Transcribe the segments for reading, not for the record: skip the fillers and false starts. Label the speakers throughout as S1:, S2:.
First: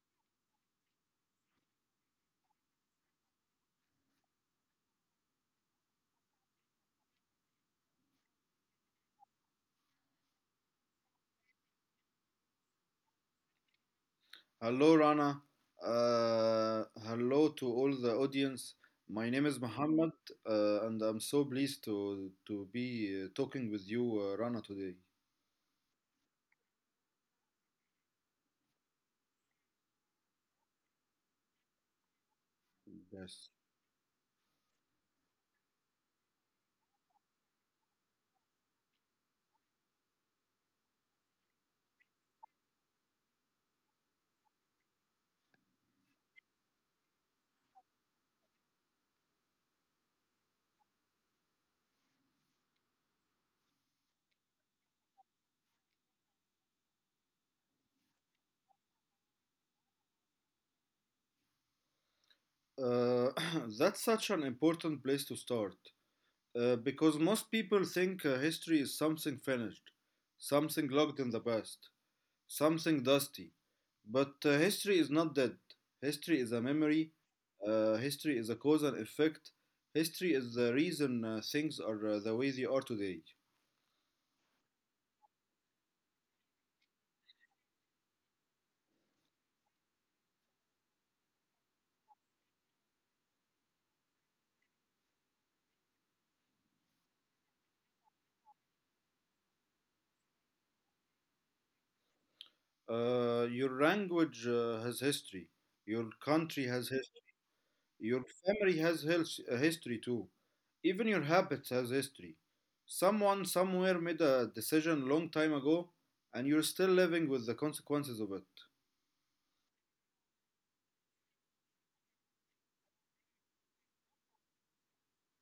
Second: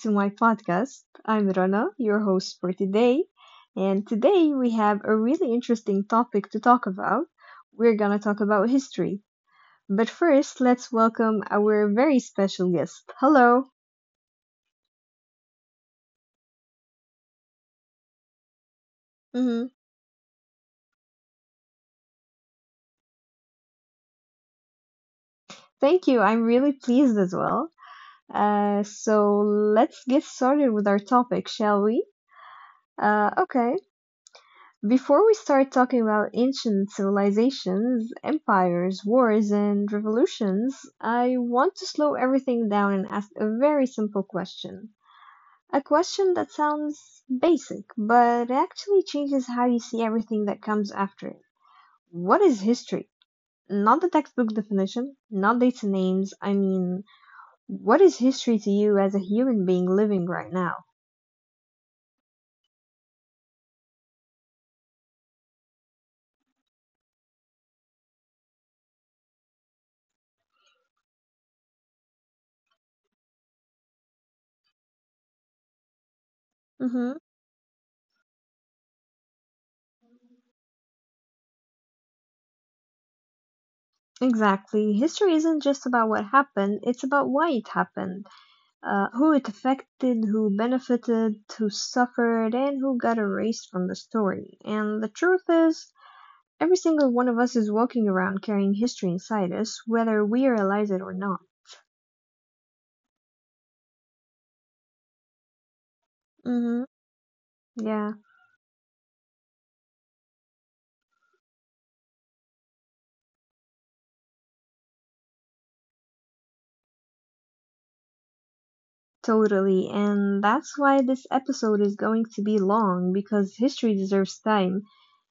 S1: to my podcast. I'm Rana, your host for today. And today we have a really interesting topic to talk about. We're going to talk about history. But first, let's welcome our very special guest. Hello.
S2: Hello, Rana. Hello to all the audience. My name is
S1: Hmm.
S2: Muhammad, and I'm so pleased to be talking with you, Rana, today.
S1: Thank you. I'm really pleased as well. So let's get started with our topic, shall we?
S2: Yes.
S1: Okay. Before we start talking about ancient civilizations, empires, wars, and revolutions, I want to slow everything down and ask a very simple question. A question that sounds basic, but actually changes how you see everything that comes after it. What is history? Not the textbook definition, not dates and names. I mean, what is history to you as a human being living right now?
S2: Uh, that's such an important place to start because most people think history is something finished, something locked in the past. Something dusty. But history is not dead. History is a memory.
S1: Hmm.
S2: History is a cause and effect. History is the reason things are the way they are today.
S1: Exactly. History isn't just about what happened, it's about why it happened, who it affected, who benefited, who suffered, and who got erased from the story. And the truth is, every single one of us is walking around carrying history inside us, whether we realize it or not.
S2: Your language has history. Your country has
S1: Hmm.
S2: history. Your
S1: Yeah,
S2: family has history too. Even your habits has history. Someone somewhere made a decision long time ago, and you're still living with the consequences of it.
S1: totally. And that's why this episode is going to be long, because history deserves time.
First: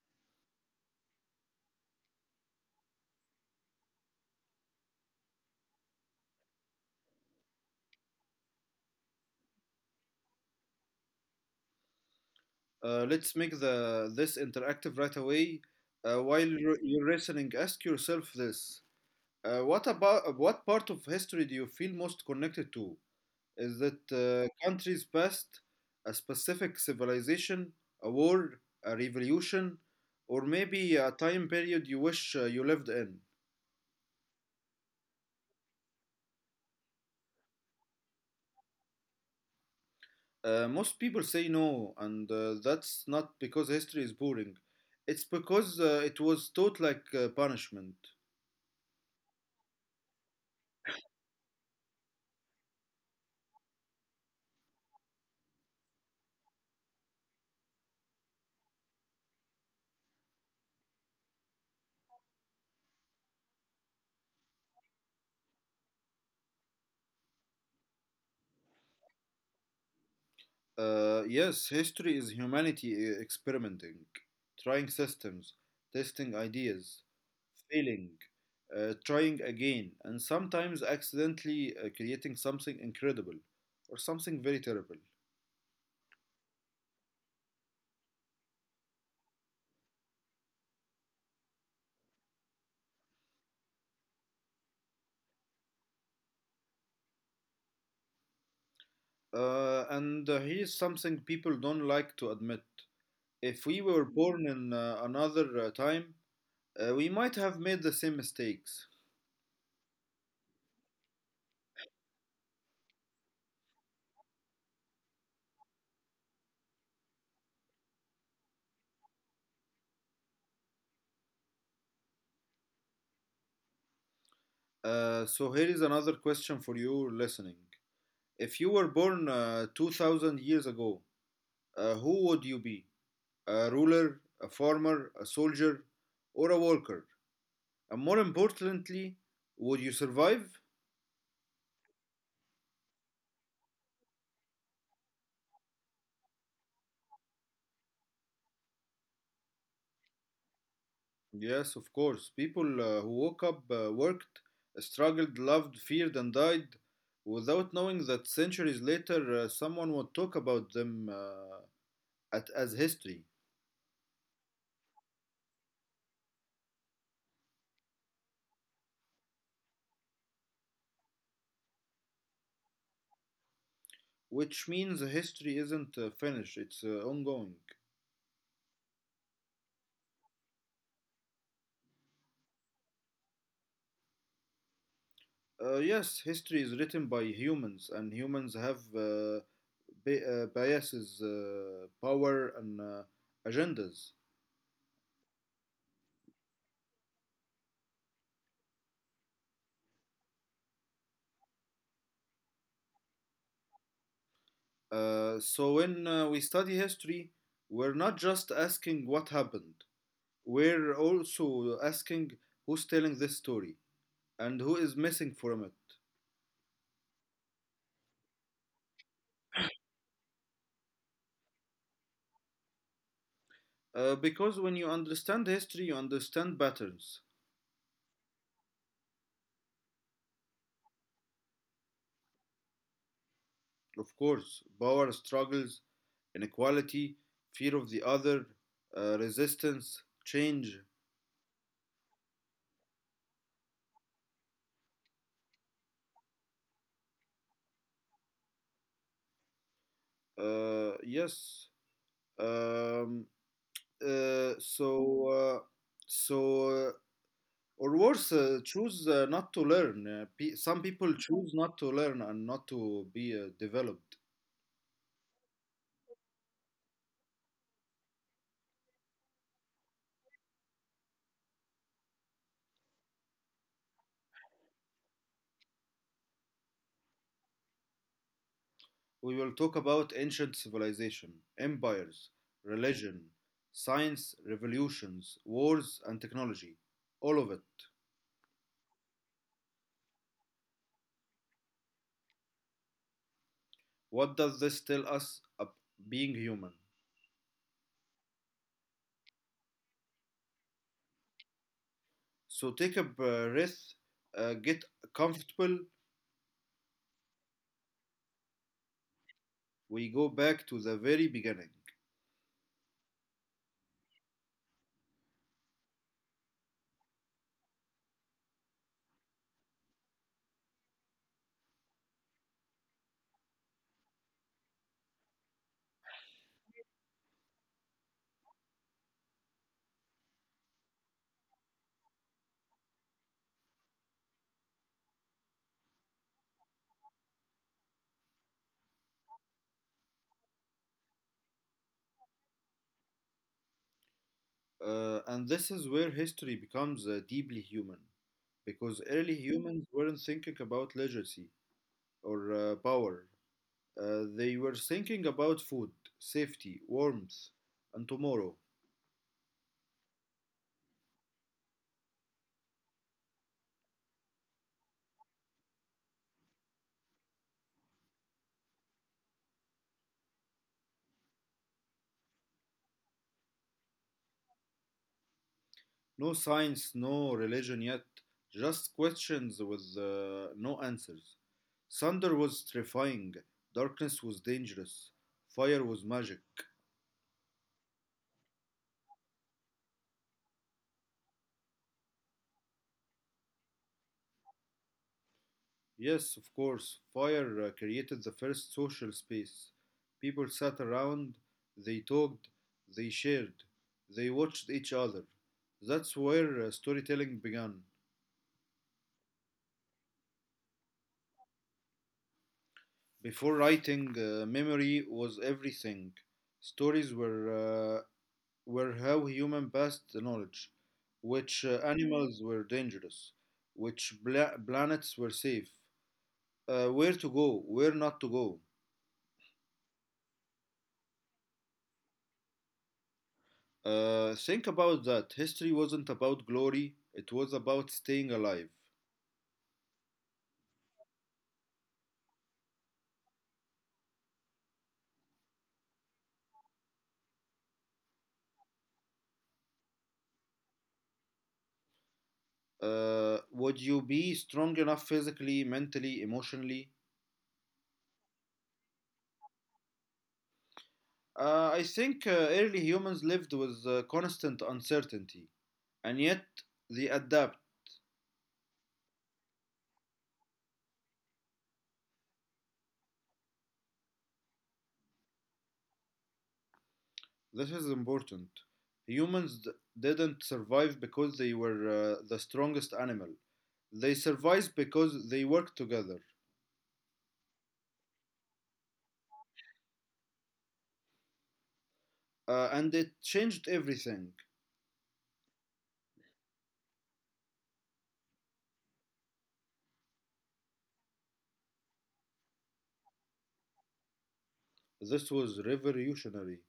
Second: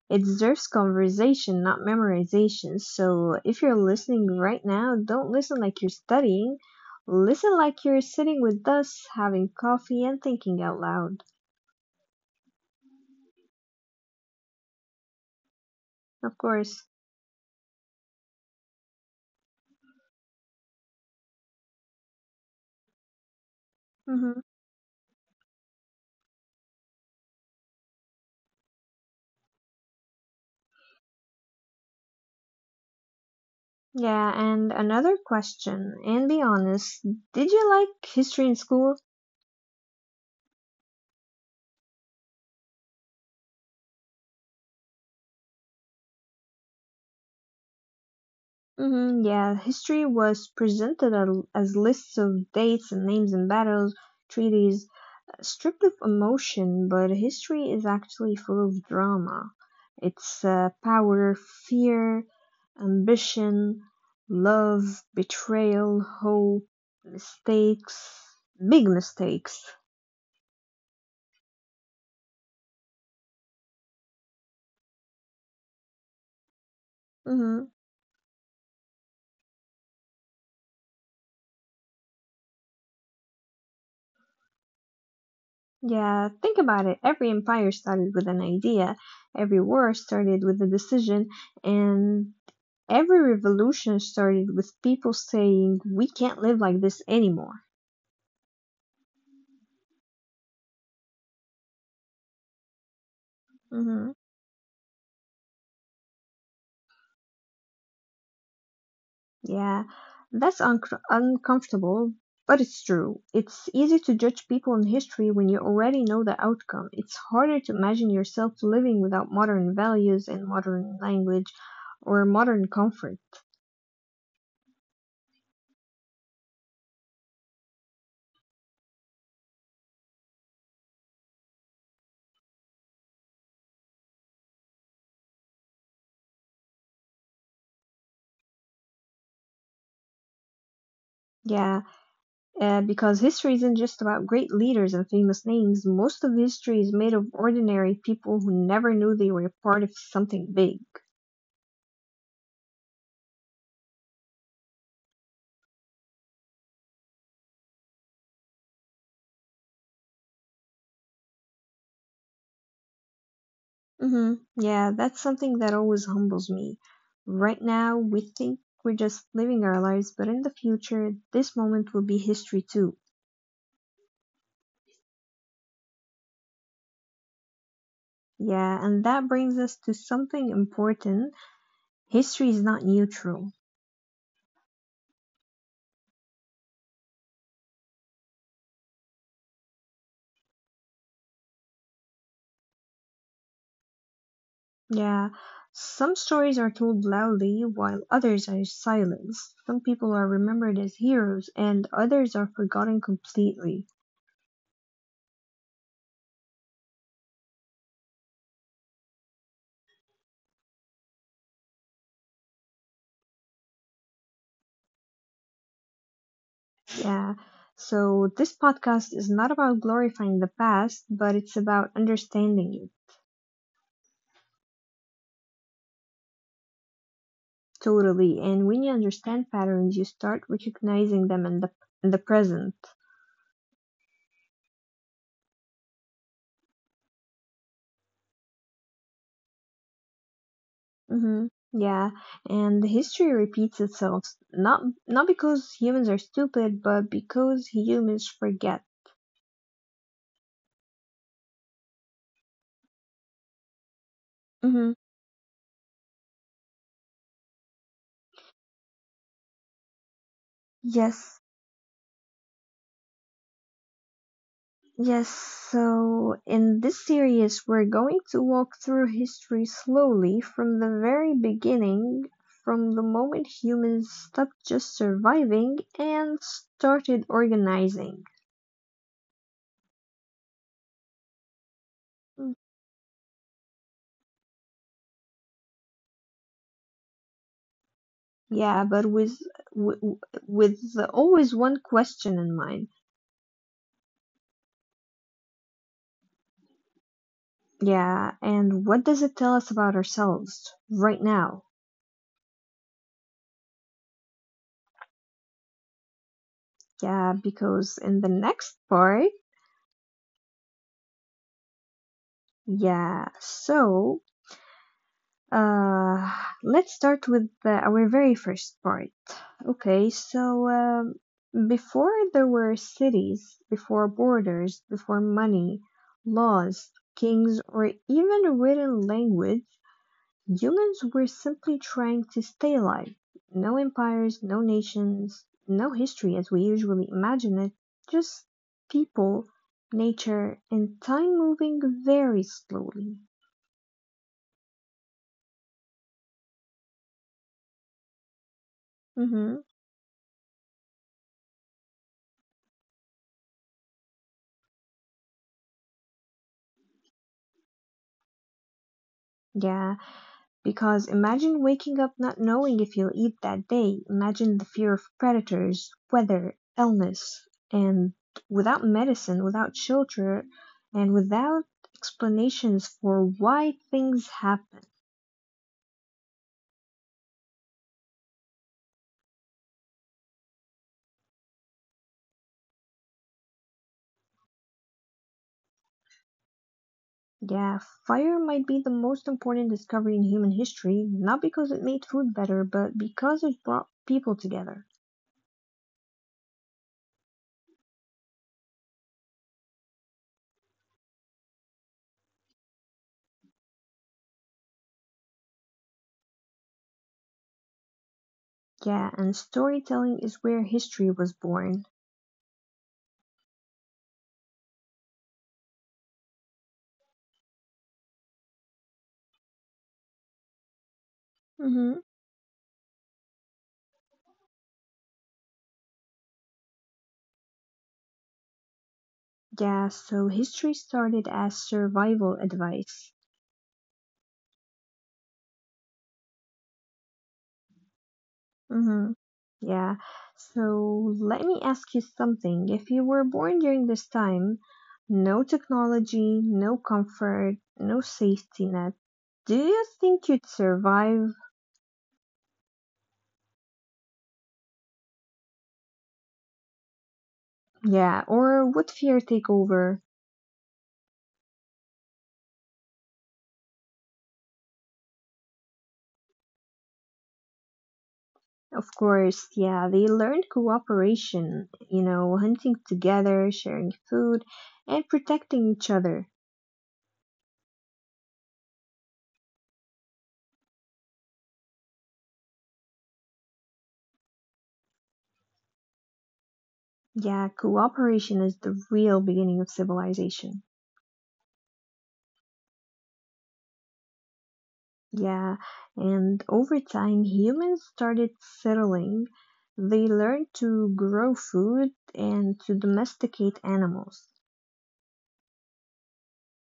S1: It deserves conversation, not memorization. So if you're listening right now, don't listen like you're studying. Listen like you're sitting with us, having coffee, and thinking out loud.
S2: Let's make the this interactive right away.
S1: Of
S2: While you're
S1: course.
S2: you're listening, ask yourself this: What about what part of history do you feel most connected to? Is it
S1: Hmm.
S2: country's past, a specific civilization, a war, a revolution, or maybe a time period you wish you lived in?
S1: Yeah, and another question, and be honest, did you like history in school?
S2: Most people say no, and that's not because history is boring. It's because it was taught like punishment.
S1: Hmm. Yeah, history was presented as lists of dates and names and battles, treaties, stripped of emotion, but history is actually full of drama. It's power, fear, ambition, love, betrayal, hope, mistakes, big mistakes.
S2: Yes, history is humanity experimenting, trying systems, testing ideas,
S1: Hmm.
S2: failing, trying again, and sometimes accidentally creating something incredible or something very terrible.
S1: Yeah, think about it. Every empire started with an idea, every war started with a decision, and every revolution started with people saying, "We can't live like this anymore."
S2: And here's something people don't like to admit. If we were
S1: Hmm.
S2: born in another time, we might have made the same mistakes.
S1: Yeah, that's uncr uncomfortable, but it's true. It's easy to judge people in history when you already know the outcome. It's harder to imagine yourself living without modern values and modern language or modern comfort.
S2: So here is another question for you listening. If you were born 2000 years ago, who would you be? A ruler, a farmer, a soldier, or a worker? And more importantly, would you survive?
S1: Yeah, because history isn't just about great leaders and famous names. Most of history is made of ordinary people who never knew they were part of something big.
S2: Yes, of course. People who woke up, worked, struggled, loved, feared, and died without knowing that centuries later someone would talk about them, as history,
S1: Hmm. Yeah, that's something that always humbles me. Right now, we think we're just living our lives, but in the future, this moment will be history too.
S2: which means history isn't finished, it's ongoing.
S1: Yeah, and that brings us to something important. History is not neutral.
S2: Yes, history is written by humans, and humans have, biases, power, and agendas.
S1: Yeah, some stories are told loudly while others are silenced. Some people are remembered as heroes and others are forgotten completely.
S2: So when we study history, we're not just asking what happened, we're also asking who's telling this story and who is missing from it.
S1: Yeah. So, this podcast is not about glorifying the past, but it's about understanding it.
S2: Because when you understand history, you understand patterns.
S1: Totally. And when you understand patterns, you start recognizing them in the present.
S2: Of course, power struggles, inequality, fear of the other, resistance, change.
S1: Hmm. Yeah, and history repeats itself not not because humans are stupid, but because humans forget.
S2: Uh, yes. Um, Uh,
S1: Hmm.
S2: so uh, so uh, or worse, choose not to learn, some people
S1: Yes,
S2: choose not to learn and not to be developed.
S1: yes. So in this series, we're going to walk through history slowly from the very beginning, from the moment humans stopped just surviving and started organizing.
S2: We will talk about ancient civilization, empires, religion, science, revolutions, wars, and technology, all of it.
S1: Yeah, but with, with always one question in mind.
S2: What does this tell us of being human?
S1: Yeah, and what does it tell us about ourselves right now?
S2: So take a breath, get comfortable.
S1: Yeah, because in the next part,
S2: We go back to the very beginning.
S1: yeah, so uh let's start with our very first part. Okay, so before there were cities, before borders, before money, laws, kings, or even a written language, humans were simply trying to stay alive. No empires, no nations, no history as we usually imagine it, just people, nature, and time moving very slowly.
S2: And this is where history becomes deeply human, because early
S1: Hmm.
S2: humans weren't thinking about legacy or power. They were thinking about food, safety, warmth, and tomorrow.
S1: Yeah, because imagine waking up not knowing if you'll eat that day. Imagine the fear of predators, weather, illness, and without medicine, without shelter, and without explanations for why things happen.
S2: No science, no religion yet, just questions with no answers. Thunder was terrifying, darkness was dangerous, fire was magic.
S1: Yeah, fire might be the most important discovery in human history, not because it made food better, but because it brought people together.
S2: Yes, of course. Fire created the first social space. People sat around, they talked, they shared, they watched each other. That's where storytelling began.
S1: Yeah, and storytelling is where history was born.
S2: Before writing, memory was everything. Stories were how human passed the knowledge, which
S1: Hmm.
S2: animals were dangerous, which planets were safe, where to go, where not to go.
S1: Yeah, so history started as survival advice.
S2: Think about that. History wasn't about glory, it was about staying alive.
S1: Hmm. Yeah, so let me ask you something. If you were born during this time, no technology, no comfort, no safety net, do you think you'd survive?
S2: Would you be strong enough physically, mentally, emotionally?
S1: Yeah, or would fear take over?
S2: I think early humans lived with constant uncertainty, and yet they adapt.
S1: Of course, yeah, they learned cooperation, hunting together, sharing food, and protecting each other.
S2: This is important. Humans didn't survive because they were the strongest animal. They survived because they worked together,
S1: Yeah, cooperation is the real beginning of civilization.
S2: and it changed everything.
S1: Yeah, and over time, humans started settling. They learned to grow food and to domesticate animals.
S2: This was revolutionary.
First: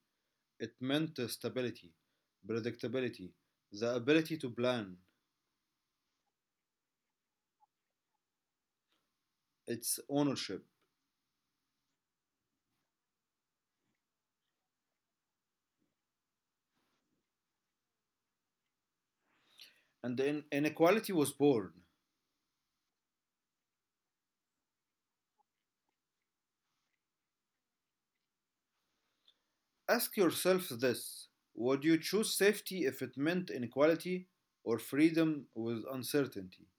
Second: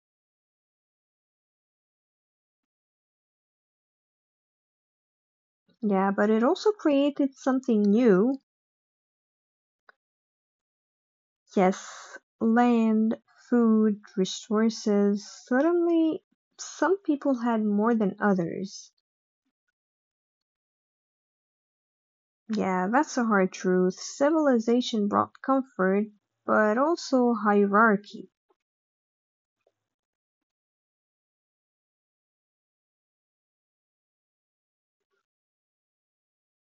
S2: It meant stability, predictability, the ability to plan,
S1: Yeah, but it also created something new.
S2: its ownership,
S1: Yes, land, food, resources. Suddenly, some people had more than others.
S2: and the inequality was born.
S1: Yeah, that's a hard truth. Civilization brought comfort, but also hierarchy.
S2: Ask yourself this: would you choose safety if it meant inequality, or freedom with uncertainty?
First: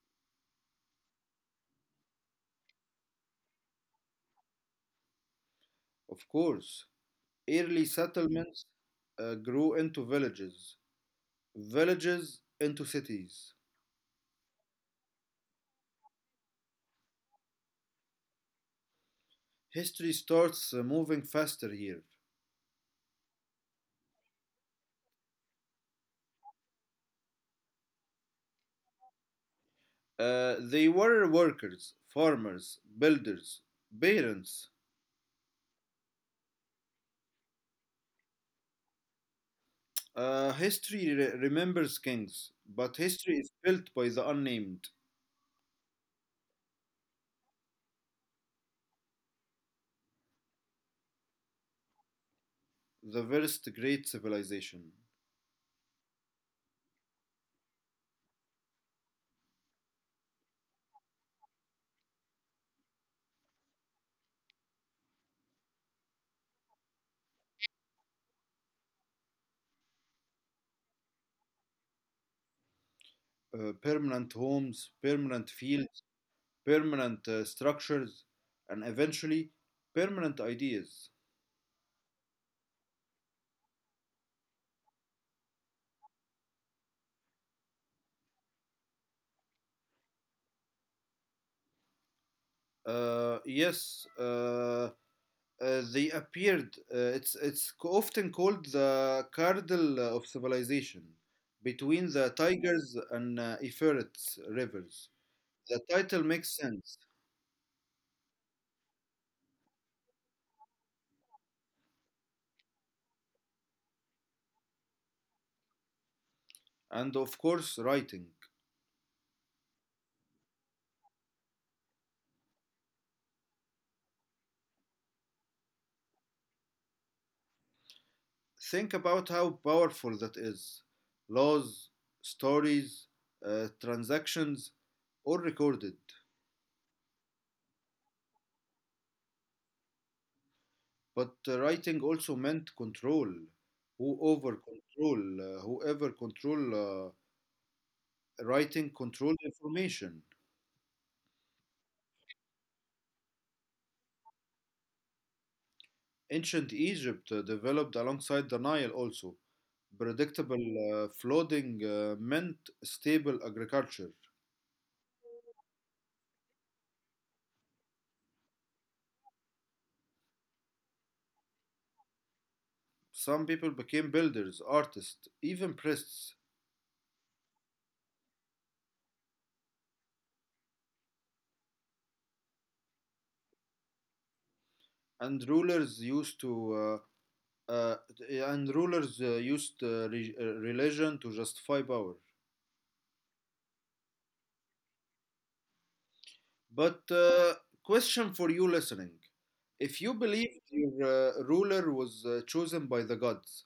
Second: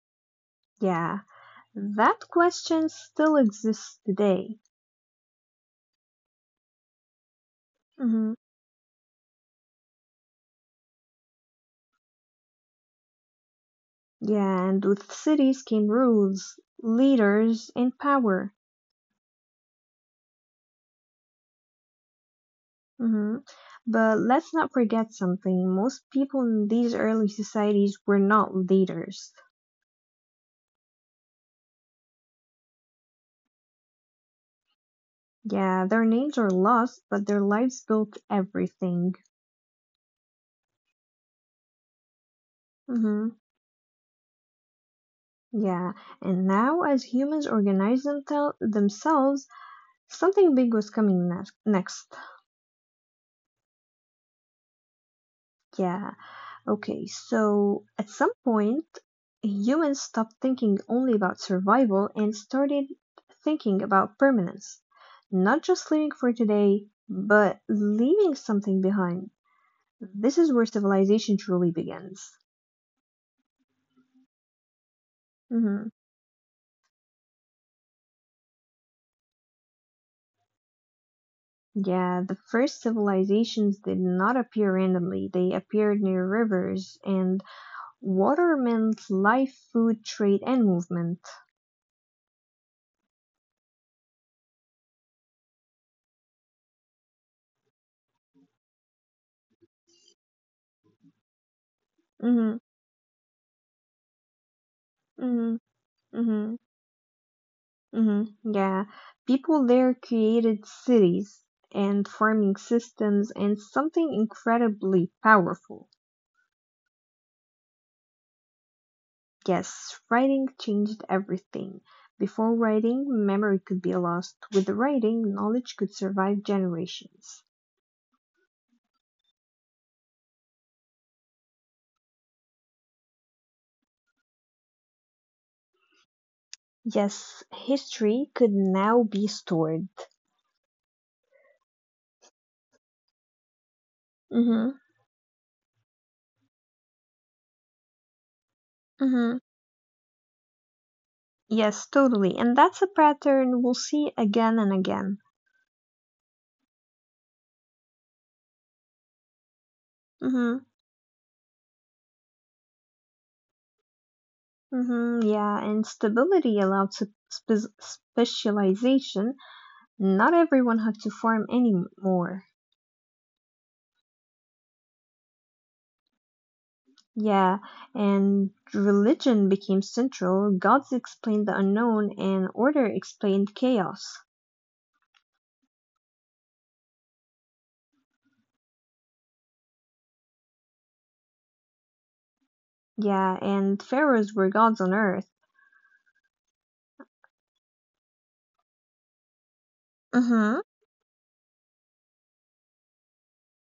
S1: Yeah, that question still exists today.
S2: Of course, early
S1: Hmm.
S2: settlements grew into villages, villages into cities.
S1: Yeah, and with cities came rules, leaders, and power.
S2: History starts moving faster here.
S1: Hmm. But let's not forget something. Most people in these early societies were not leaders.
S2: They were workers, farmers, builders, parents.
S1: Yeah, their names are lost, but their lives built everything.
S2: History remembers kings, but
S1: Hmm.
S2: history is built by the unnamed,
S1: Yeah, and now as humans organize themtel themselves, something big was coming ne next.
S2: the first great civilization.
S1: Yeah, okay, so at some point, humans stopped thinking only about survival and started thinking about permanence. Not just living for today, but leaving something behind. This is where civilization truly begins.
S2: Permanent homes, permanent fields, permanent structures, and eventually permanent ideas.
S1: Yeah, the first civilizations did not appear randomly. They appeared near rivers, and water meant life, food, trade, and movement.
S2: Uh, yes, uh, they appeared. It's often called the cradle of civilization, between the
S1: Mhm,
S2: Tigers and Euphrates rivers.
S1: mhm,
S2: The title makes
S1: mhm,
S2: sense,
S1: mhm. Yeah, people there created cities and farming systems and something incredibly powerful.
S2: and of course writing.
S1: Yes, writing changed everything. Before writing, memory could be lost. With writing, knowledge could survive generations.
S2: Think about how powerful that is. Laws, stories, transactions, all recorded.
S1: Yes, history could now be stored.
S2: But writing also meant control. Who over
S1: Mhm.
S2: control, uh, whoever control uh, writing control
S1: Mhm.
S2: information.
S1: Yes, totally. And that's a pattern we'll see again and again.
S2: Ancient Egypt developed alongside the Nile also.
S1: Mhm.
S2: Predictable flooding meant stable agriculture.
S1: Mhm. Yeah, and stability allowed specialization. Not everyone had to farm anymore.
S2: Some people became builders, artists, even priests,
S1: Yeah, and religion became central. Gods explained the unknown, and order explained chaos.
S2: and rulers used to uh, and rulers used re- religion to justify power.
S1: Yeah, and pharaohs were gods on earth.
S2: But question for you listening: if you
S1: Mhm.
S2: believed your ruler was chosen by the gods,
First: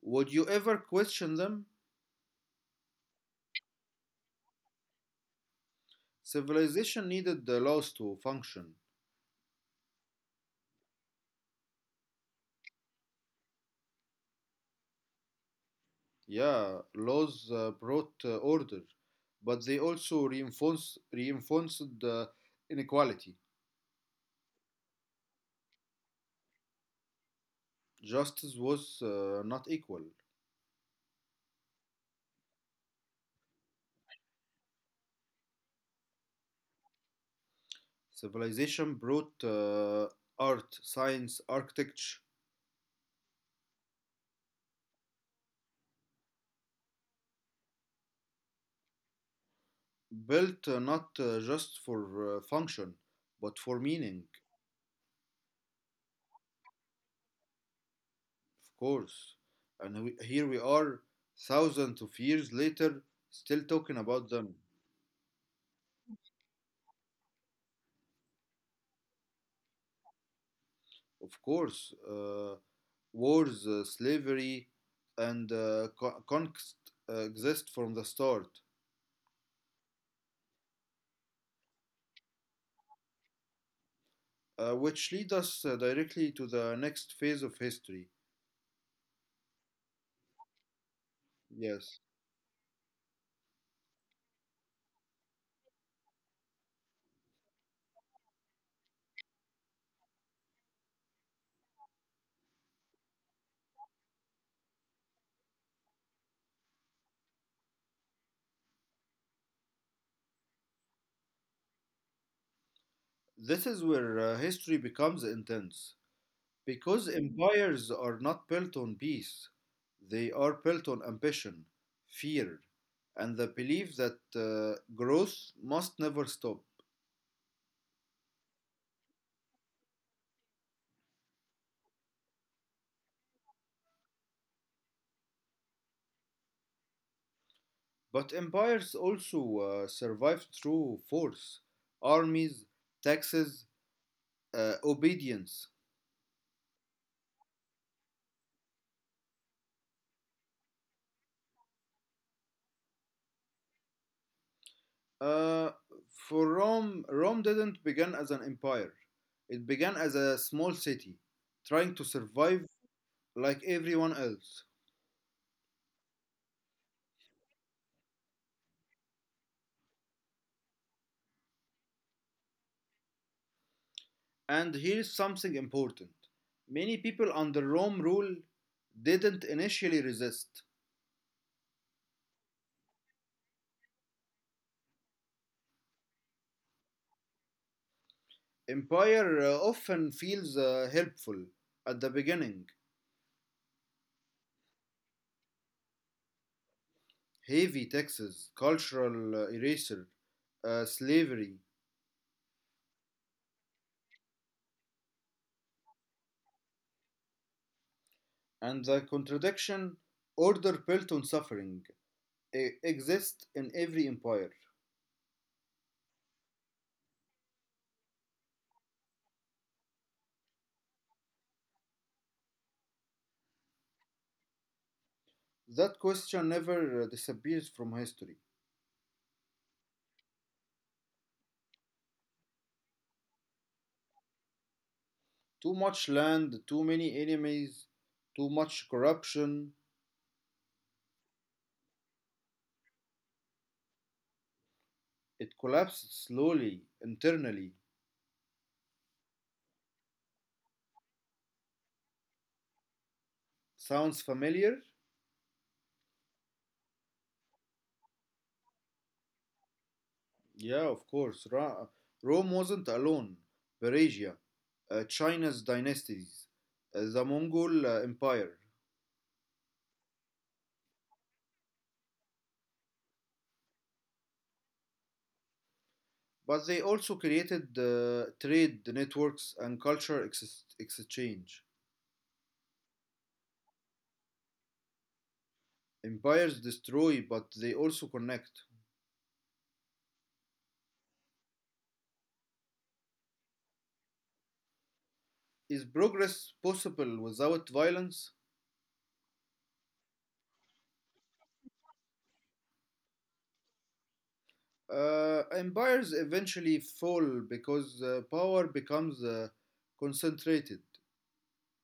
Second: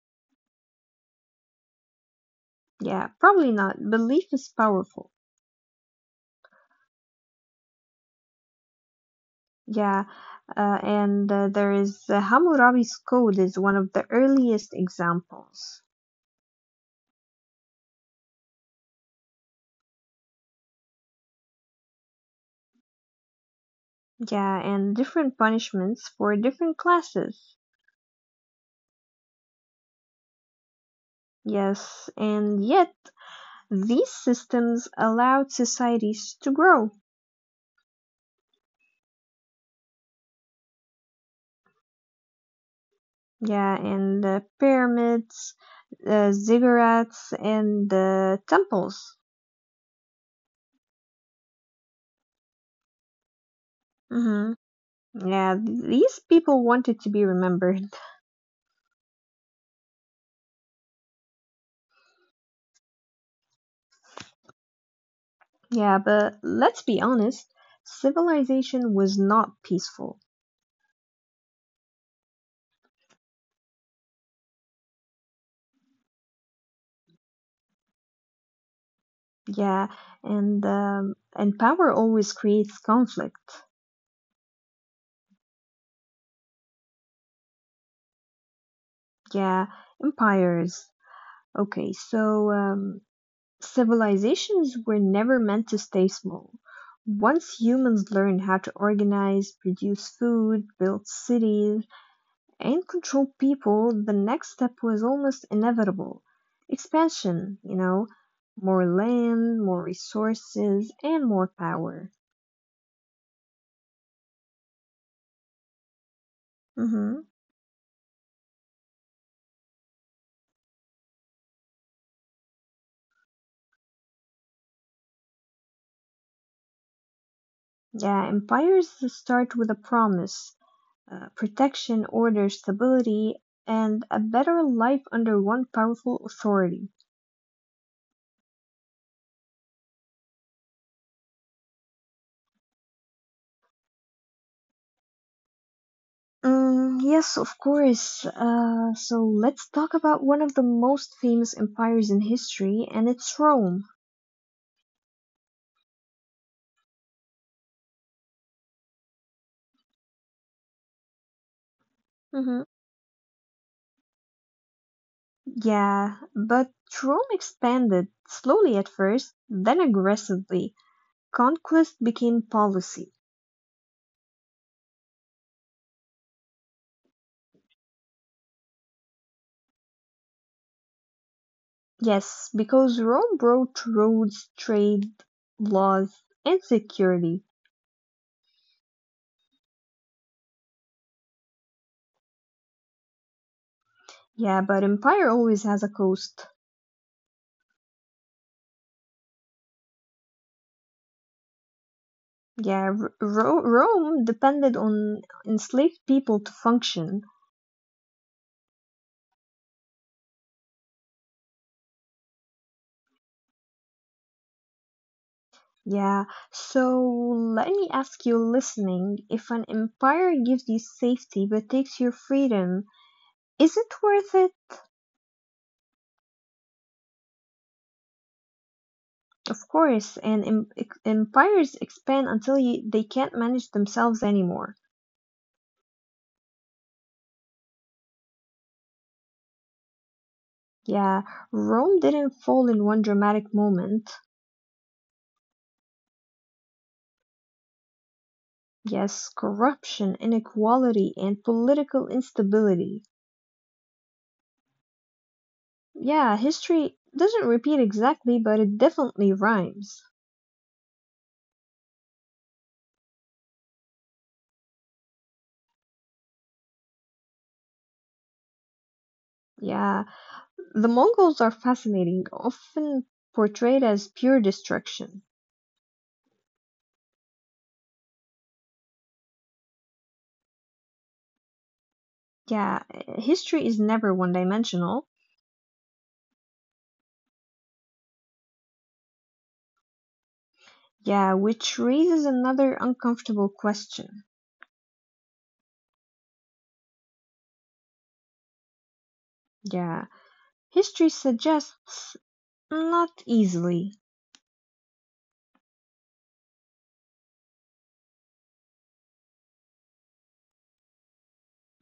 S2: would you ever question them?
S1: Yeah, probably not. Belief is powerful.
S2: Civilization needed the laws to function.
S1: Yeah, and there is Hammurabi's code is one of the earliest examples.
S2: Yeah, laws brought order, but they also reinforced the inequality.
S1: Yeah, and different punishments for different classes.
S2: Justice was not equal.
S1: Yes, and yet these systems allowed societies to grow.
S2: Civilization brought art, science, architecture,
S1: Yeah, and pyramids, ziggurats, and temples.
S2: built not just for function, but for meaning,
S1: Hmm. Yeah, these people wanted to be remembered.
S2: of course. And we, here we are, thousands of years later, still talking about them.
S1: Yeah, but let's be honest, civilization was not peaceful.
S2: Of course, wars, slavery, and conquest exist from the start,
S1: Yeah, and power always creates conflict.
S2: which lead us directly to the next phase of history.
S1: Yeah, empires. Okay,
S2: Yes.
S1: so civilizations were never meant to stay small. Once humans learn how to organize, produce food, build cities, and control people, the next step was almost inevitable. Expansion, more land, more resources, and more power.
S2: This is where history becomes intense because
S1: Hmm.
S2: empires are not built on peace, they are built on ambition, fear, and the belief that growth must never stop.
S1: Yeah, empires start with a promise, protection, order, stability, and a better life under one powerful authority.
S2: But empires also survive through force, armies, taxes, obedience.
S1: Mm, yes, of course. So let's talk about one of the most famous empires in history, and it's Rome.
S2: Uh, for Rome, Rome didn't begin as an empire, it began as a small city trying to
S1: Hmm.
S2: survive like everyone else.
S1: Yeah, but Rome expanded slowly at first, then aggressively. Conquest became policy.
S2: And here's something important: many people under Rome rule didn't initially resist.
S1: Yes, because Rome brought roads, trade, laws, and security.
S2: Empire often feels helpful at the beginning.
S1: Yeah, but empire always has a cost.
S2: Heavy taxes, cultural eraser, slavery,
S1: Yeah, Rome depended on enslaved people to function.
S2: and the contradiction, order built on suffering exist in every empire.
S1: Yeah, so let me ask you listening, if an empire gives you safety but takes your freedom, is it worth it?
S2: That question never disappears from history.
S1: Of course, and empires expand until they can't manage themselves anymore.
S2: Too much land, too many enemies, too much corruption.
S1: Yeah, Rome didn't fall in one dramatic moment.
S2: It collapsed slowly, internally.
S1: Yes, corruption, inequality, and political instability.
S2: Sounds familiar?
S1: Yeah, history doesn't repeat exactly, but it definitely rhymes.
S2: Yeah, of course. Rome wasn't alone. Persia, China's dynasties, the Mongol Empire.
S1: Yeah, the Mongols are fascinating, often portrayed as pure destruction.
S2: But they also created trade networks and cultural exchange.
S1: Yeah, history is never one dimensional.
S2: Empires destroy, but they also connect.
S1: Yeah, which raises another uncomfortable question.
S2: Is progress possible without violence?
S1: Yeah, history suggests not easily.
S2: Empires eventually fall because power becomes concentrated.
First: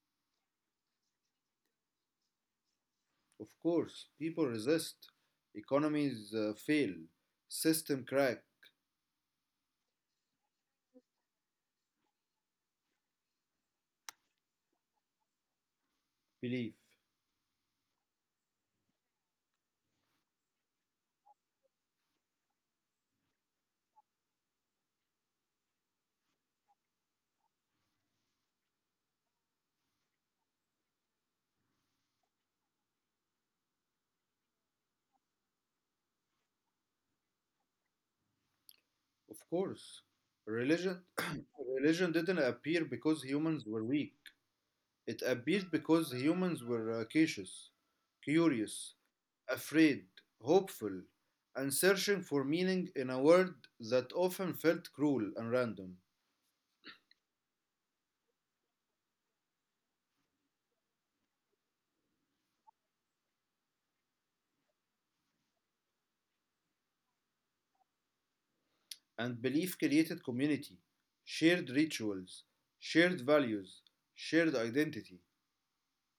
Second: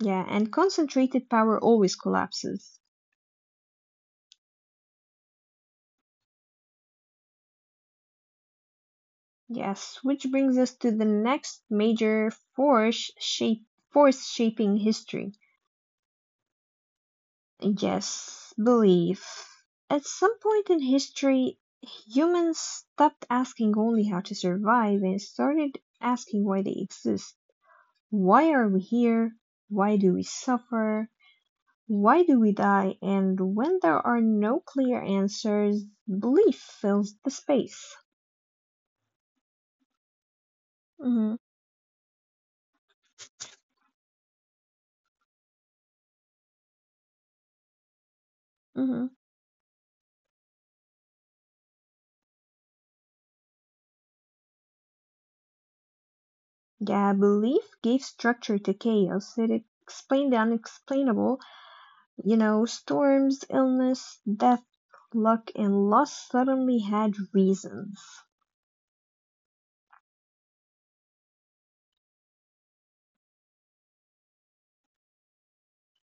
S1: Yeah, and concentrated power always collapses.
S2: Of course, people resist. Economies fail. System crack.
S1: Yes, which brings us to the next major force shaping history.
S2: Belief.
S1: Yes, belief. At some point in history, humans stopped asking only how to survive and started asking why they exist. Why are we here? Why do we suffer? Why do we die? And when there are no clear answers, belief fills the space.
S2: Of course. Religion
S1: Hmm.
S2: religion didn't appear because humans were weak. It appeared because humans were cautious, curious,
S1: Hmm.
S2: afraid, hopeful, and searching for meaning in a world that often felt cruel and random.
S1: Yeah, belief gave structure to chaos. It explained the unexplainable. Storms, illness, death, luck, and loss suddenly had reasons.
S2: And belief created community, shared rituals, shared values, shared identity.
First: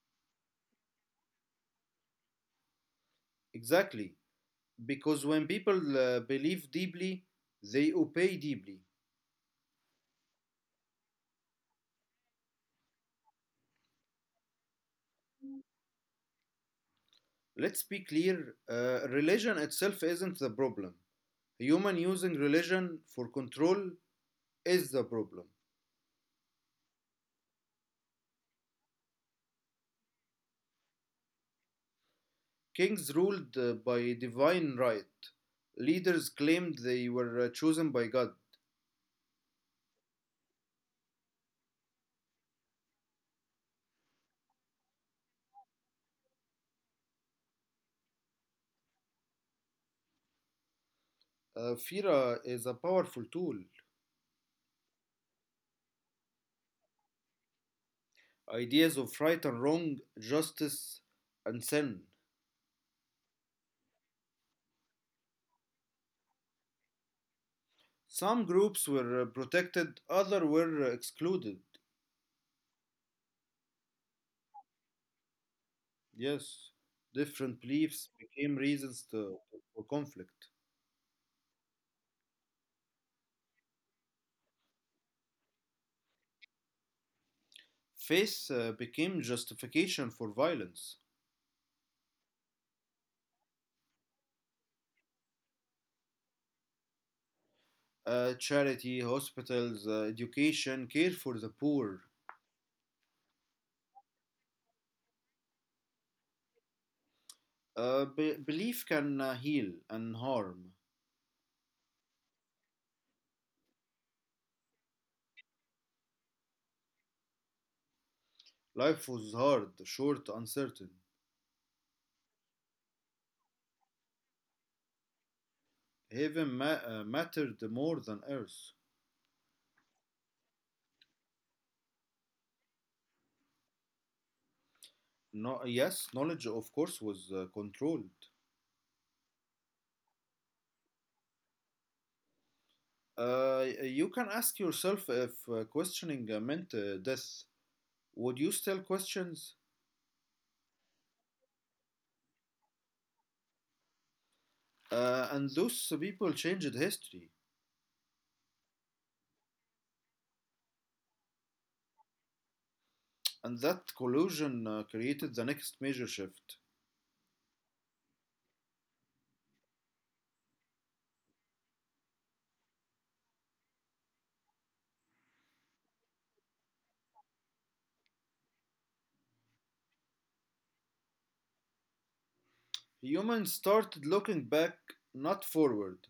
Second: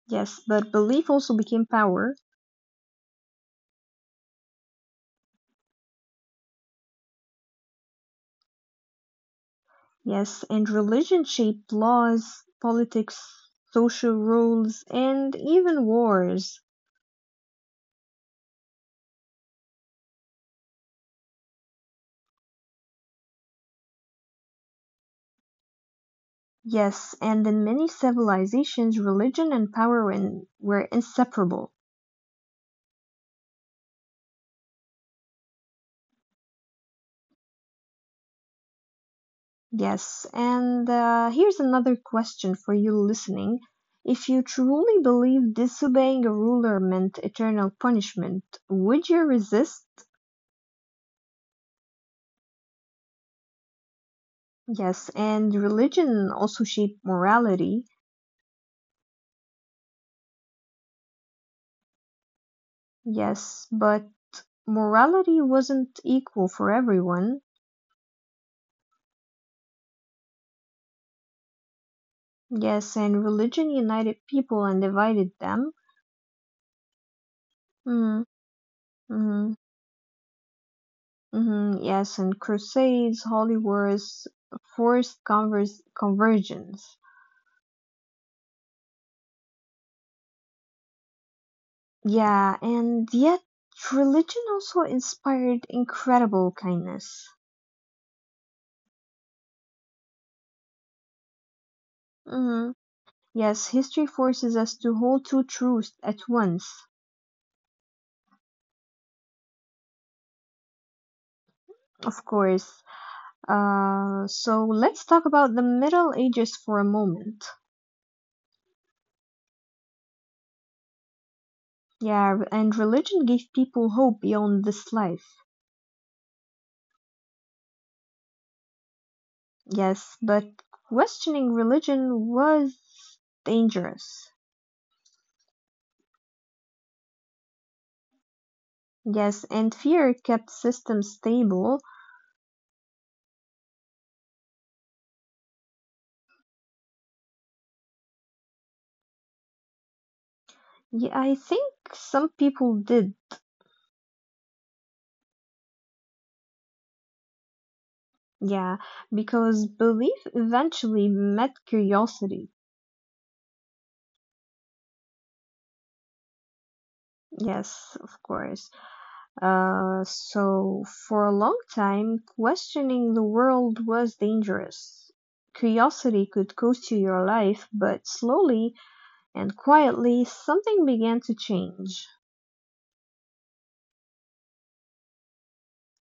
S1: Yes, but belief also became power.
S2: Exactly. Because when people believe deeply, they obey deeply.
S1: Yes, and religion shaped laws, politics, social rules, and even wars.
S2: Let's be clear, religion itself isn't the problem. Human using religion for control is the problem.
S1: Yes, and in many civilizations, religion and power were inseparable.
S2: Kings ruled by divine right, leaders claimed they were chosen by God.
S1: Yes, and here's another question for you listening. If you truly believe disobeying a ruler meant eternal punishment, would you resist?
S2: Fira is a powerful tool.
S1: Yes, and religion also shaped morality.
S2: Ideas of right and wrong, justice and sin.
S1: Yes, but morality wasn't equal for everyone.
S2: Some groups were protected, others were excluded.
S1: Yes, and religion united people and divided them.
S2: Yes, different beliefs
S1: Mm,
S2: became reasons to,
S1: mm,
S2: for conflict.
S1: mm, yes, and crusades, holy wars, forced conversions.
S2: Faith became justification for violence.
S1: Yeah, and yet religion also inspired incredible kindness.
S2: Charity, hospitals, education, care for the poor.
S1: Hmm. Yes, history forces us to hold two truths at once.
S2: Belief can heal and harm.
S1: Of course. So let's talk about the Middle Ages for a moment.
S2: Life was hard, short, uncertain.
S1: Yeah, and religion gave people hope beyond this life.
S2: Heaven mattered more than earth.
S1: Yes, but questioning religion was dangerous.
S2: No, yes, knowledge, of course, was controlled.
S1: Yes, and fear kept systems stable.
S2: You can ask yourself if questioning meant death. Would you still questions?
S1: Yeah, I think some people did.
S2: And those people changed history,
S1: Yeah, because belief eventually met curiosity.
S2: and that collusion created the next major shift.
S1: Yes, of course. So, for a long time, questioning the world was dangerous. Curiosity could cost you your life, but slowly and quietly, something began to change.
S2: Humans started looking back, not forward,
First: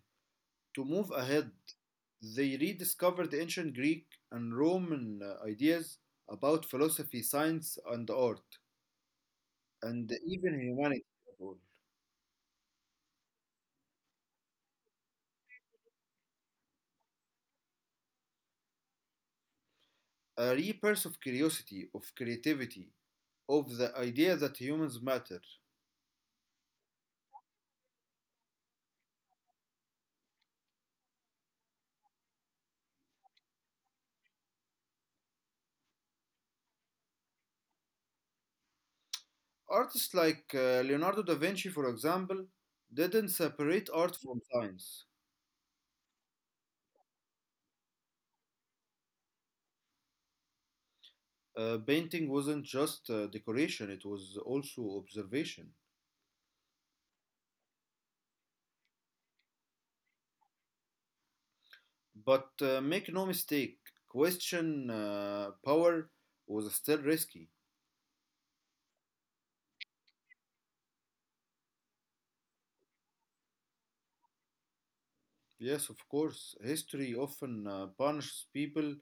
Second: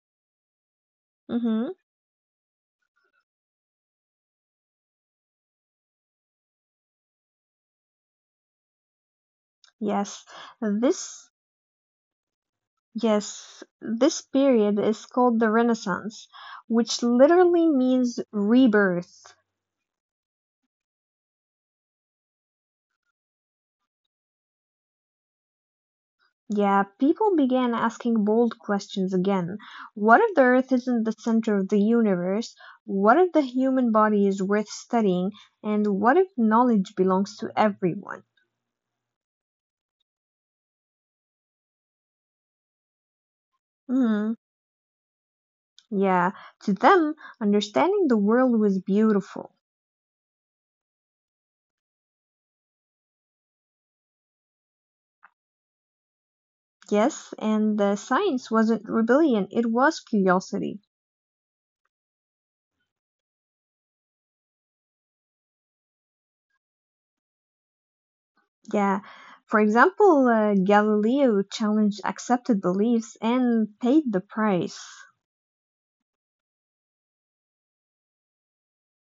S2: to move ahead.
S1: Mm-hmm.
S2: They rediscovered ancient Greek and Roman ideas about philosophy, science, and art, and
S1: Yes,
S2: even humanity.
S1: this. Yes, this period is called the Renaissance, which literally means rebirth.
S2: A rebirth of curiosity, of creativity, of the idea that humans matter.
S1: Yeah, people began asking bold questions again. What if the Earth isn't the center of the universe? What if the human body is worth studying? And what if knowledge belongs to everyone?
S2: Artists like Leonardo da Vinci, for example, didn't separate art
S1: Mm,
S2: from science.
S1: yeah, to them, understanding the world was beautiful.
S2: Painting wasn't just decoration, it was also observation.
S1: Yes, and the science wasn't rebellion, it was curiosity.
S2: But make no mistake, question power was still risky.
S1: Yeah. For example, Galileo challenged accepted beliefs and paid the price.
S2: Yes, of course, history often punishes people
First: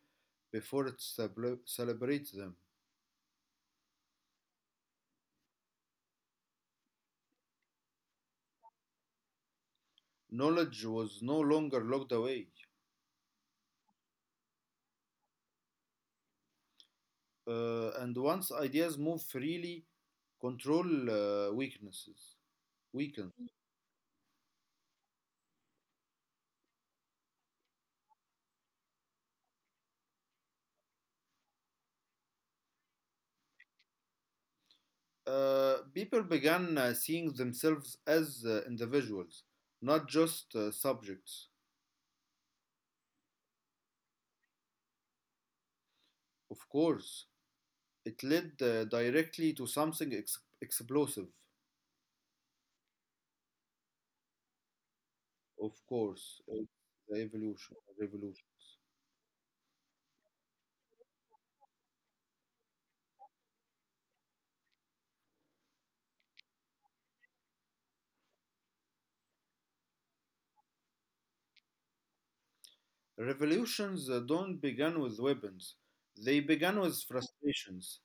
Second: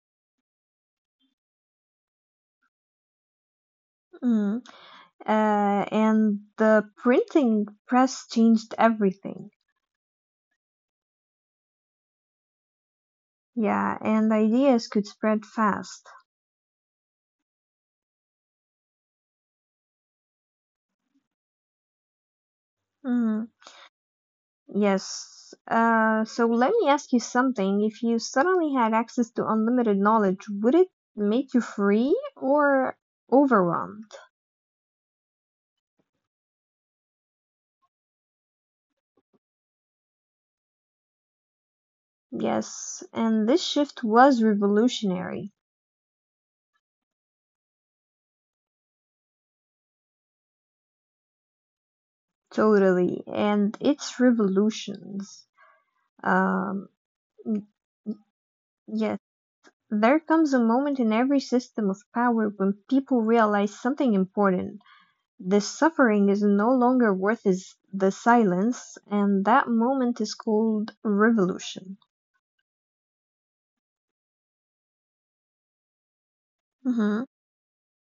S2: before it celebrates them.
S1: Mm. And the printing press changed everything.
S2: Knowledge was no longer locked away.
S1: Yeah, and ideas could spread fast.
S2: And once ideas move freely, control weaknesses. Weakened.
S1: Mm, yes. So let me ask you something. If you suddenly had access to unlimited knowledge, would it make you free or overwhelmed?
S2: People began seeing themselves as individuals, not just subjects.
S1: Yes, and this shift was revolutionary.
S2: Of course, it led directly to something explosive.
S1: Totally. And it's revolutions.
S2: Of course, it's
S1: Um,
S2: the revolutions.
S1: yes. There comes a moment in every system of power when people realize something important. The suffering is no longer worth is the silence, and that moment is called revolution.
S2: Revolutions don't begin with weapons. They begin with
S1: Mhm,
S2: frustrations,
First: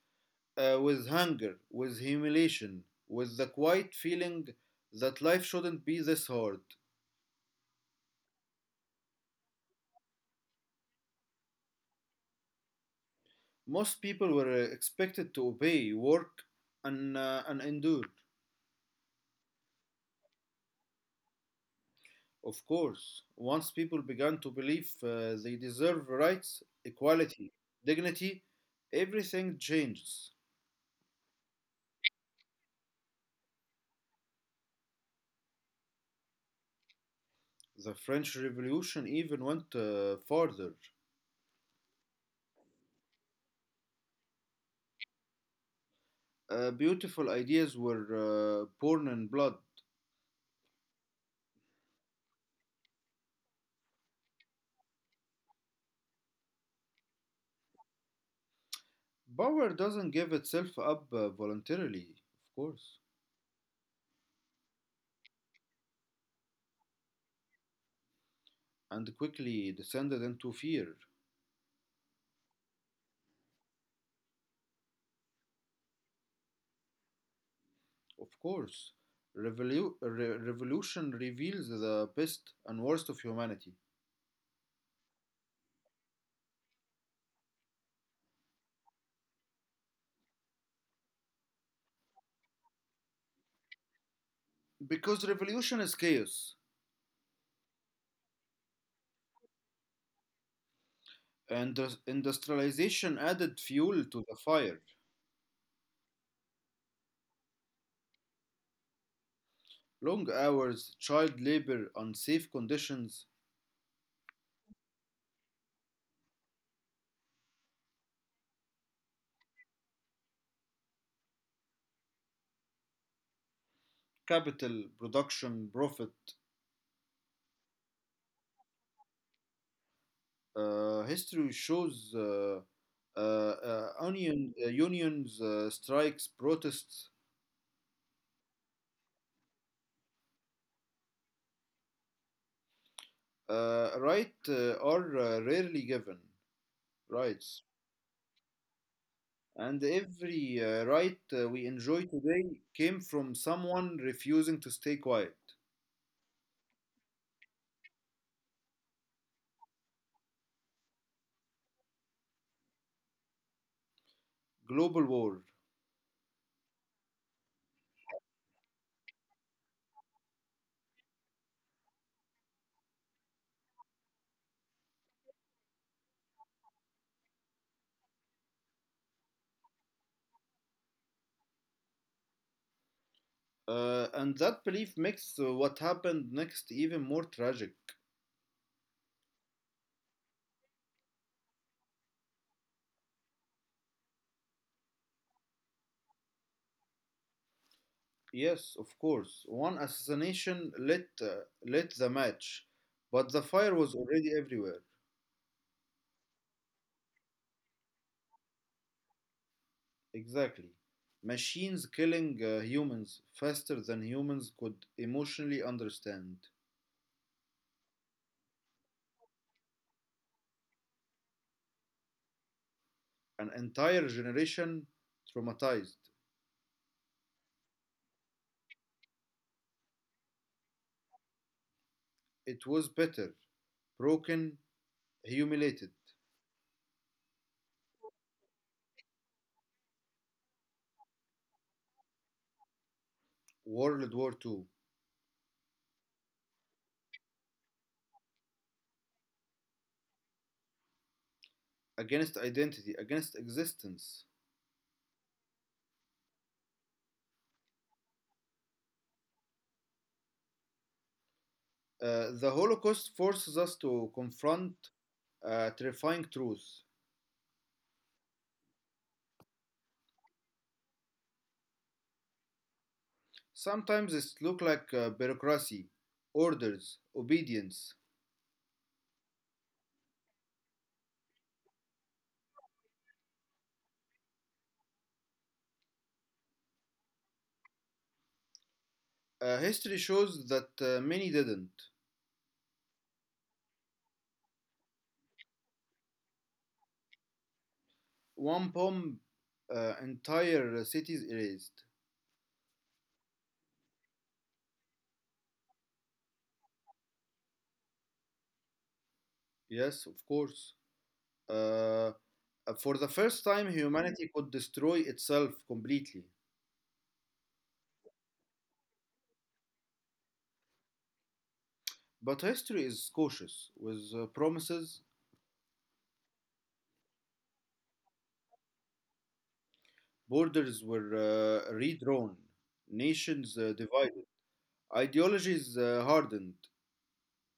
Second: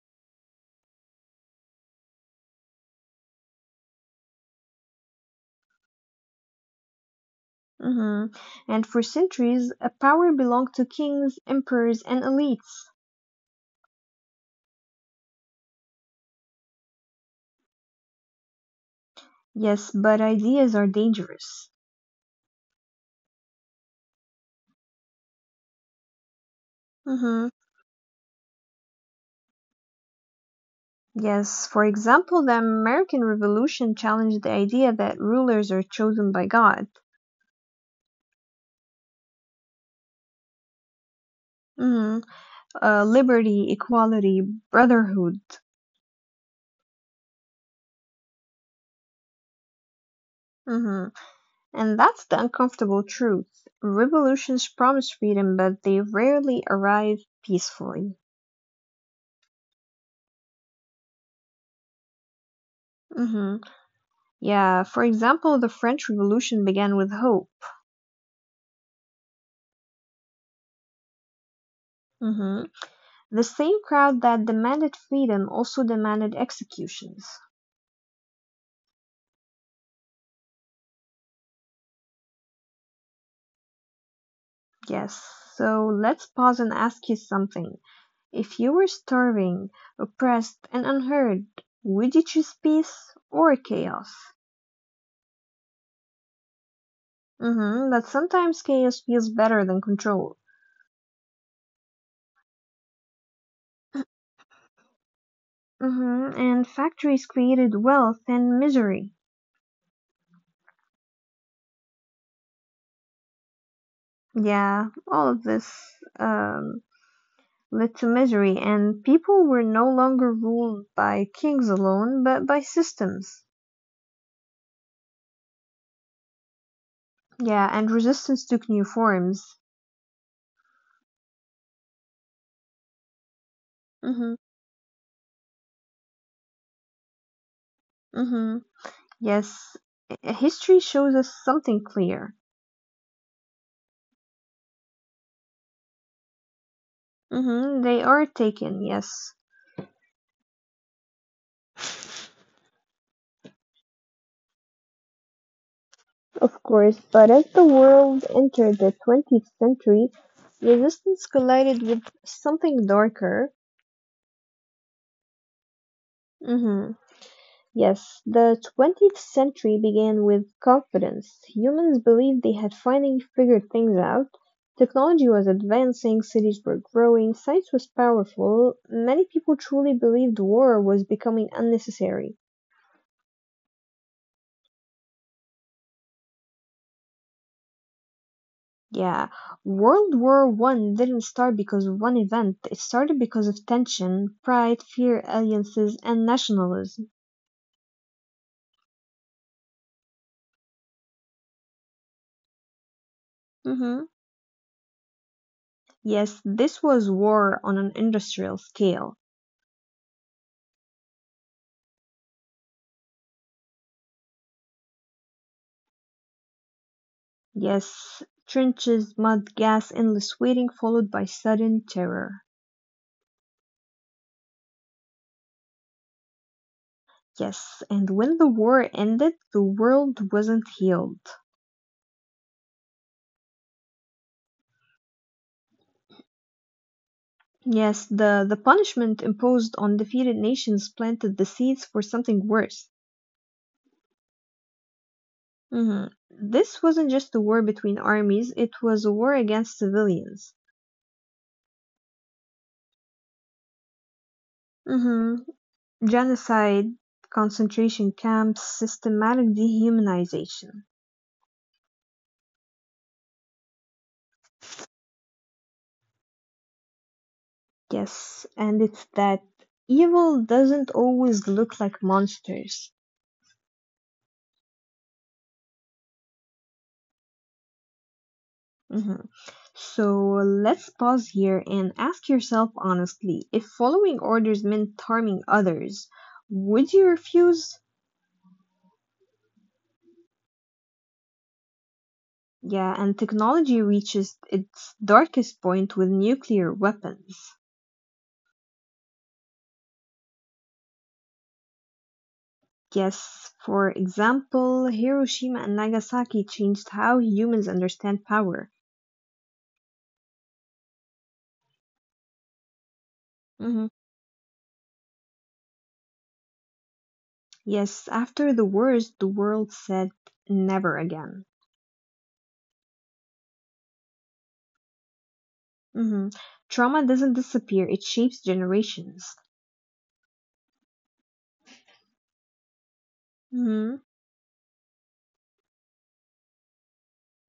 S2: with hunger, with humiliation, with the quiet feeling that life shouldn't be this hard.
S1: mhm. And for centuries, a power belonged to kings, emperors, and elites.
S2: Most people were expected to obey, work, and endure.
S1: Yes, but ideas are dangerous.
S2: Of course, once people began to believe they deserve rights,
S1: Mhm.
S2: equality, dignity, everything changes.
S1: Yes, for example, the American Revolution challenged the idea that rulers are chosen by God.
S2: The French Revolution even went farther.
S1: Mhm. Liberty, equality, brotherhood.
S2: Beautiful ideas were born in blood.
S1: Mm-hmm. And that's the uncomfortable truth. Revolutions promise freedom, but they rarely arrive peacefully.
S2: Power doesn't give itself up voluntarily, of course,
S1: Mm-hmm. Yeah, for example, the French Revolution began with hope.
S2: and quickly descended into fear.
S1: Mm-hmm. The same crowd that demanded freedom also demanded executions.
S2: Of course, revolution reveals the best and worst of humanity.
S1: Yes, so let's pause and ask you something. If you were starving, oppressed, and unheard, would you choose peace or chaos?
S2: Because revolution is chaos,
S1: But sometimes chaos feels better than control.
S2: and industrialization added fuel to the fire.
S1: And factories created wealth and misery.
S2: Long hours, child labor, unsafe conditions,
S1: Yeah, all of this um, led to misery, and people were no longer ruled by kings alone, but by systems.
S2: capital, production, profit.
S1: Yeah, and resistance took new forms.
S2: Uh, history shows uh, uh, uh,
S1: hmm
S2: union, uh, unions, strikes, protests.
S1: hmm Yes, history shows us something clear.
S2: Right are rarely given rights.
S1: They are taken, yes,
S2: And every right we enjoy today came from someone refusing to stay quiet.
S1: of course, but as the world entered the 20th century, resistance collided with something darker.
S2: Global war.
S1: hmm Yes, the 20th century began with confidence. Humans believed they had finally figured things out. Technology was advancing, cities were growing, science was powerful. Many people truly believed war was becoming unnecessary.
S2: And that belief makes what happened next even more tragic.
S1: Yeah, World War One didn't start because of one event. It started because of tension, pride, fear, alliances, and nationalism.
S2: Yes, of course. One assassination lit the match, but the fire was
S1: hmm
S2: already everywhere.
S1: Yes, this was war on an industrial scale.
S2: Exactly. Machines killing humans faster than humans could emotionally understand.
S1: Yes, trenches, mud, gas, endless waiting, followed by sudden terror.
S2: An entire generation traumatized.
S1: Yes, and when the war ended, the world wasn't healed.
S2: It was better broken, humiliated.
S1: Yes, the punishment imposed on defeated nations planted the seeds for something worse.
S2: World War II,
S1: Mhm. This wasn't just a war between armies, it was a war against civilians.
S2: against identity, against existence.
S1: Mhm. Genocide, concentration camps, systematic dehumanization.
S2: The Holocaust forces us to confront terrifying truths.
S1: Yes, and it's that evil doesn't always look like monsters.
S2: Sometimes it looks like bureaucracy, orders, obedience.
S1: Mhm. So let's pause here and ask yourself honestly if following orders meant harming others, would you refuse?
S2: History shows that many didn't.
S1: Yeah, and technology reaches its darkest point with nuclear weapons.
S2: One bomb, entire cities erased.
S1: Yes, for example, Hiroshima and Nagasaki changed how humans understand power.
S2: Yes, of course. Uh, for the first time,
S1: hmm
S2: humanity could destroy itself completely.
S1: Yes, after the wars, the world said never again.
S2: But history is cautious with promises.
S1: hmm Trauma doesn't disappear, it shapes generations.
S2: Borders were redrawn, nations
S1: hmm
S2: divided, ideologies hardened,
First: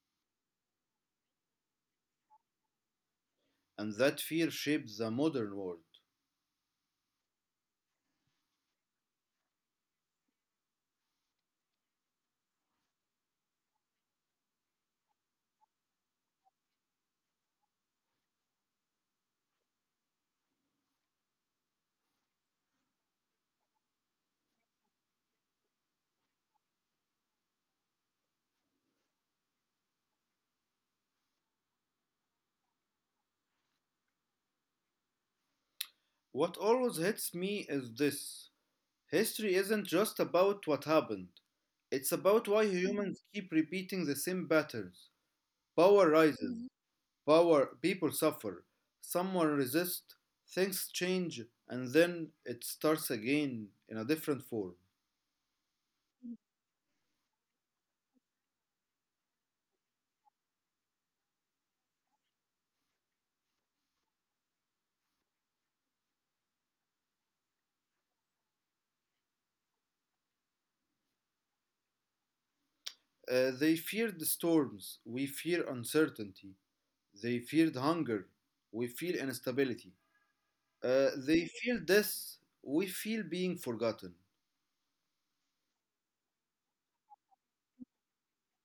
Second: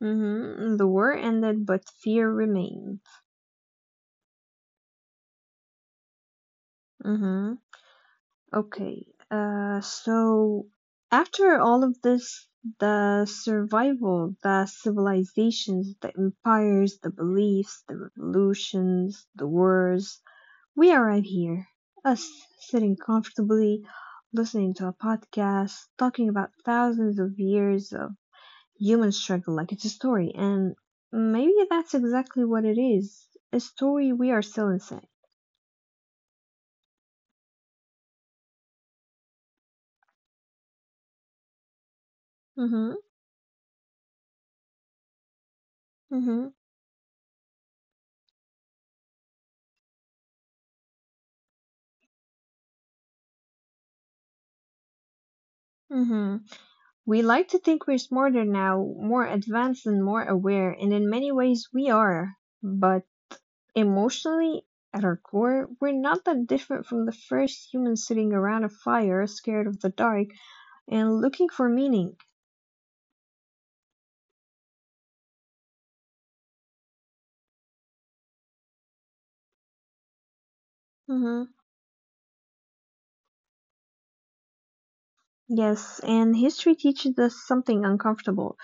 S1: The war ended, but fear remained.
S2: and that fear shapes the modern world.
S1: hmm Okay, so after all of this, the survival, the civilizations, the empires, the beliefs, the revolutions, the wars, we are right here, us sitting comfortably, listening to a podcast, talking about thousands of years of human struggle like it's a story, and maybe that's exactly what it is, a story we are still inside.
S2: What always hits me is this: history isn't just about what happened, it's about why
S1: Mm-hmm,
S2: humans keep repeating the same patterns. Power
S1: mm-hmm,
S2: rises, Mhm. Power, people suffer, someone resists, things change, and then it starts again in a different form.
S1: mm-hmm. We like to think we're smarter now, more advanced and more aware, and in many ways we are. But emotionally, at our core, we're not that different from the first human sitting around a fire, scared of the dark, and looking for meaning.
S2: They feared the storms. We fear uncertainty. They feared hunger. We feel instability. They
S1: hmm
S2: feel death. We feel being forgotten.
S1: Yes, and history teaches us something uncomfortable.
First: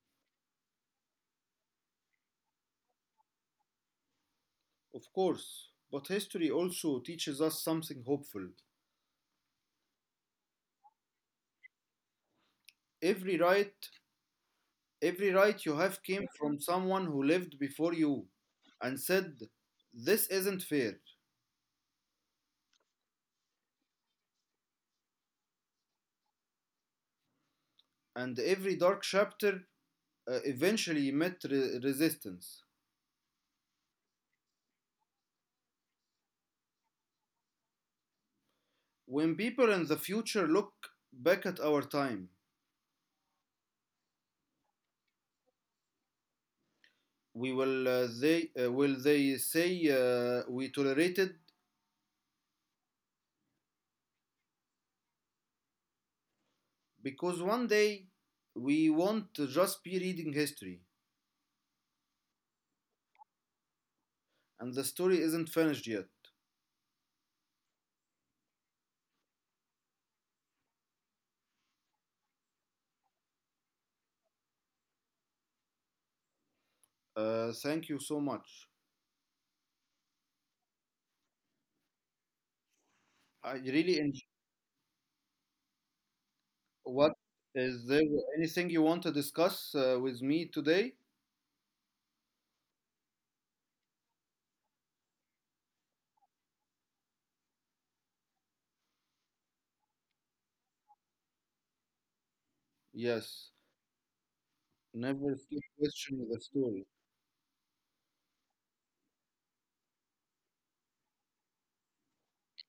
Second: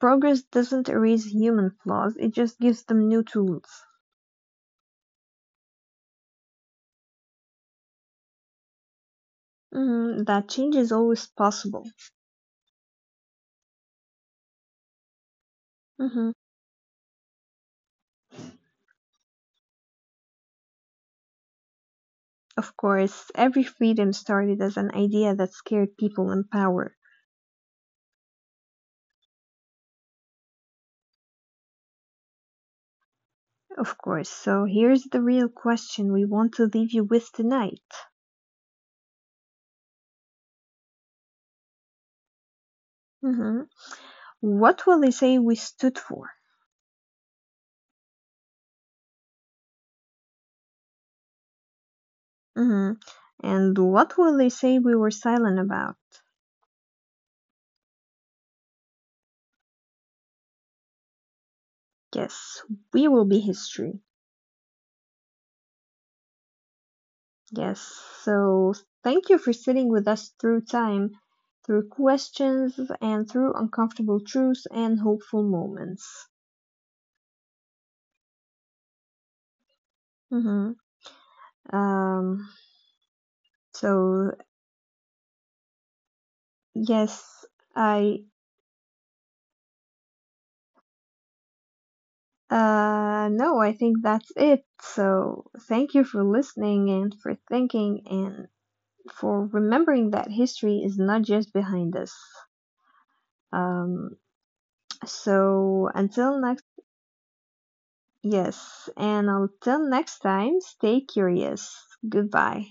S1: Progress doesn't erase human flaws, it just gives them new tools.
S2: Of course, but history also teaches us something hopeful.
S1: That change is always possible.
S2: Every right, every right you have
S1: hmm
S2: came from someone who lived before you and said, this isn't fair.
S1: Of course, every freedom started as an idea that scared people in power.
S2: And every dark chapter eventually met resistance.
S1: Of course. So here's the real question we want to leave you with tonight.
S2: When people in the future look back at our time,
S1: Mhm. What will they say we stood for?
S2: we will they will they say we tolerated
S1: Mhm. And what will they say we were silent about?
S2: because one day we want to just be reading history,
S1: Yes, we will be history.
S2: and the story isn't finished yet.
S1: Yes. So thank you for sitting with us through time, through questions, and through uncomfortable truths and hopeful moments.
S2: Thank you so much.
S1: Mhm. Um.
S2: I really enjoy.
S1: So,
S2: What
S1: yes,
S2: is there?
S1: I
S2: Anything you want to discuss with me today?
S1: no, I think that's it. So thank you for listening and for thinking and for remembering that history is not just behind us.
S2: Yes,
S1: Um
S2: never stop
S1: so
S2: questioning
S1: until
S2: the
S1: next
S2: story.
S1: yes, and until next time, stay curious. Goodbye.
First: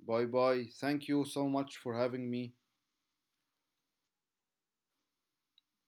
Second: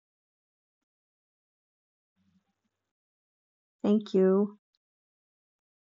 S2: Bye bye, thank you so much for having me.
S1: Thank you.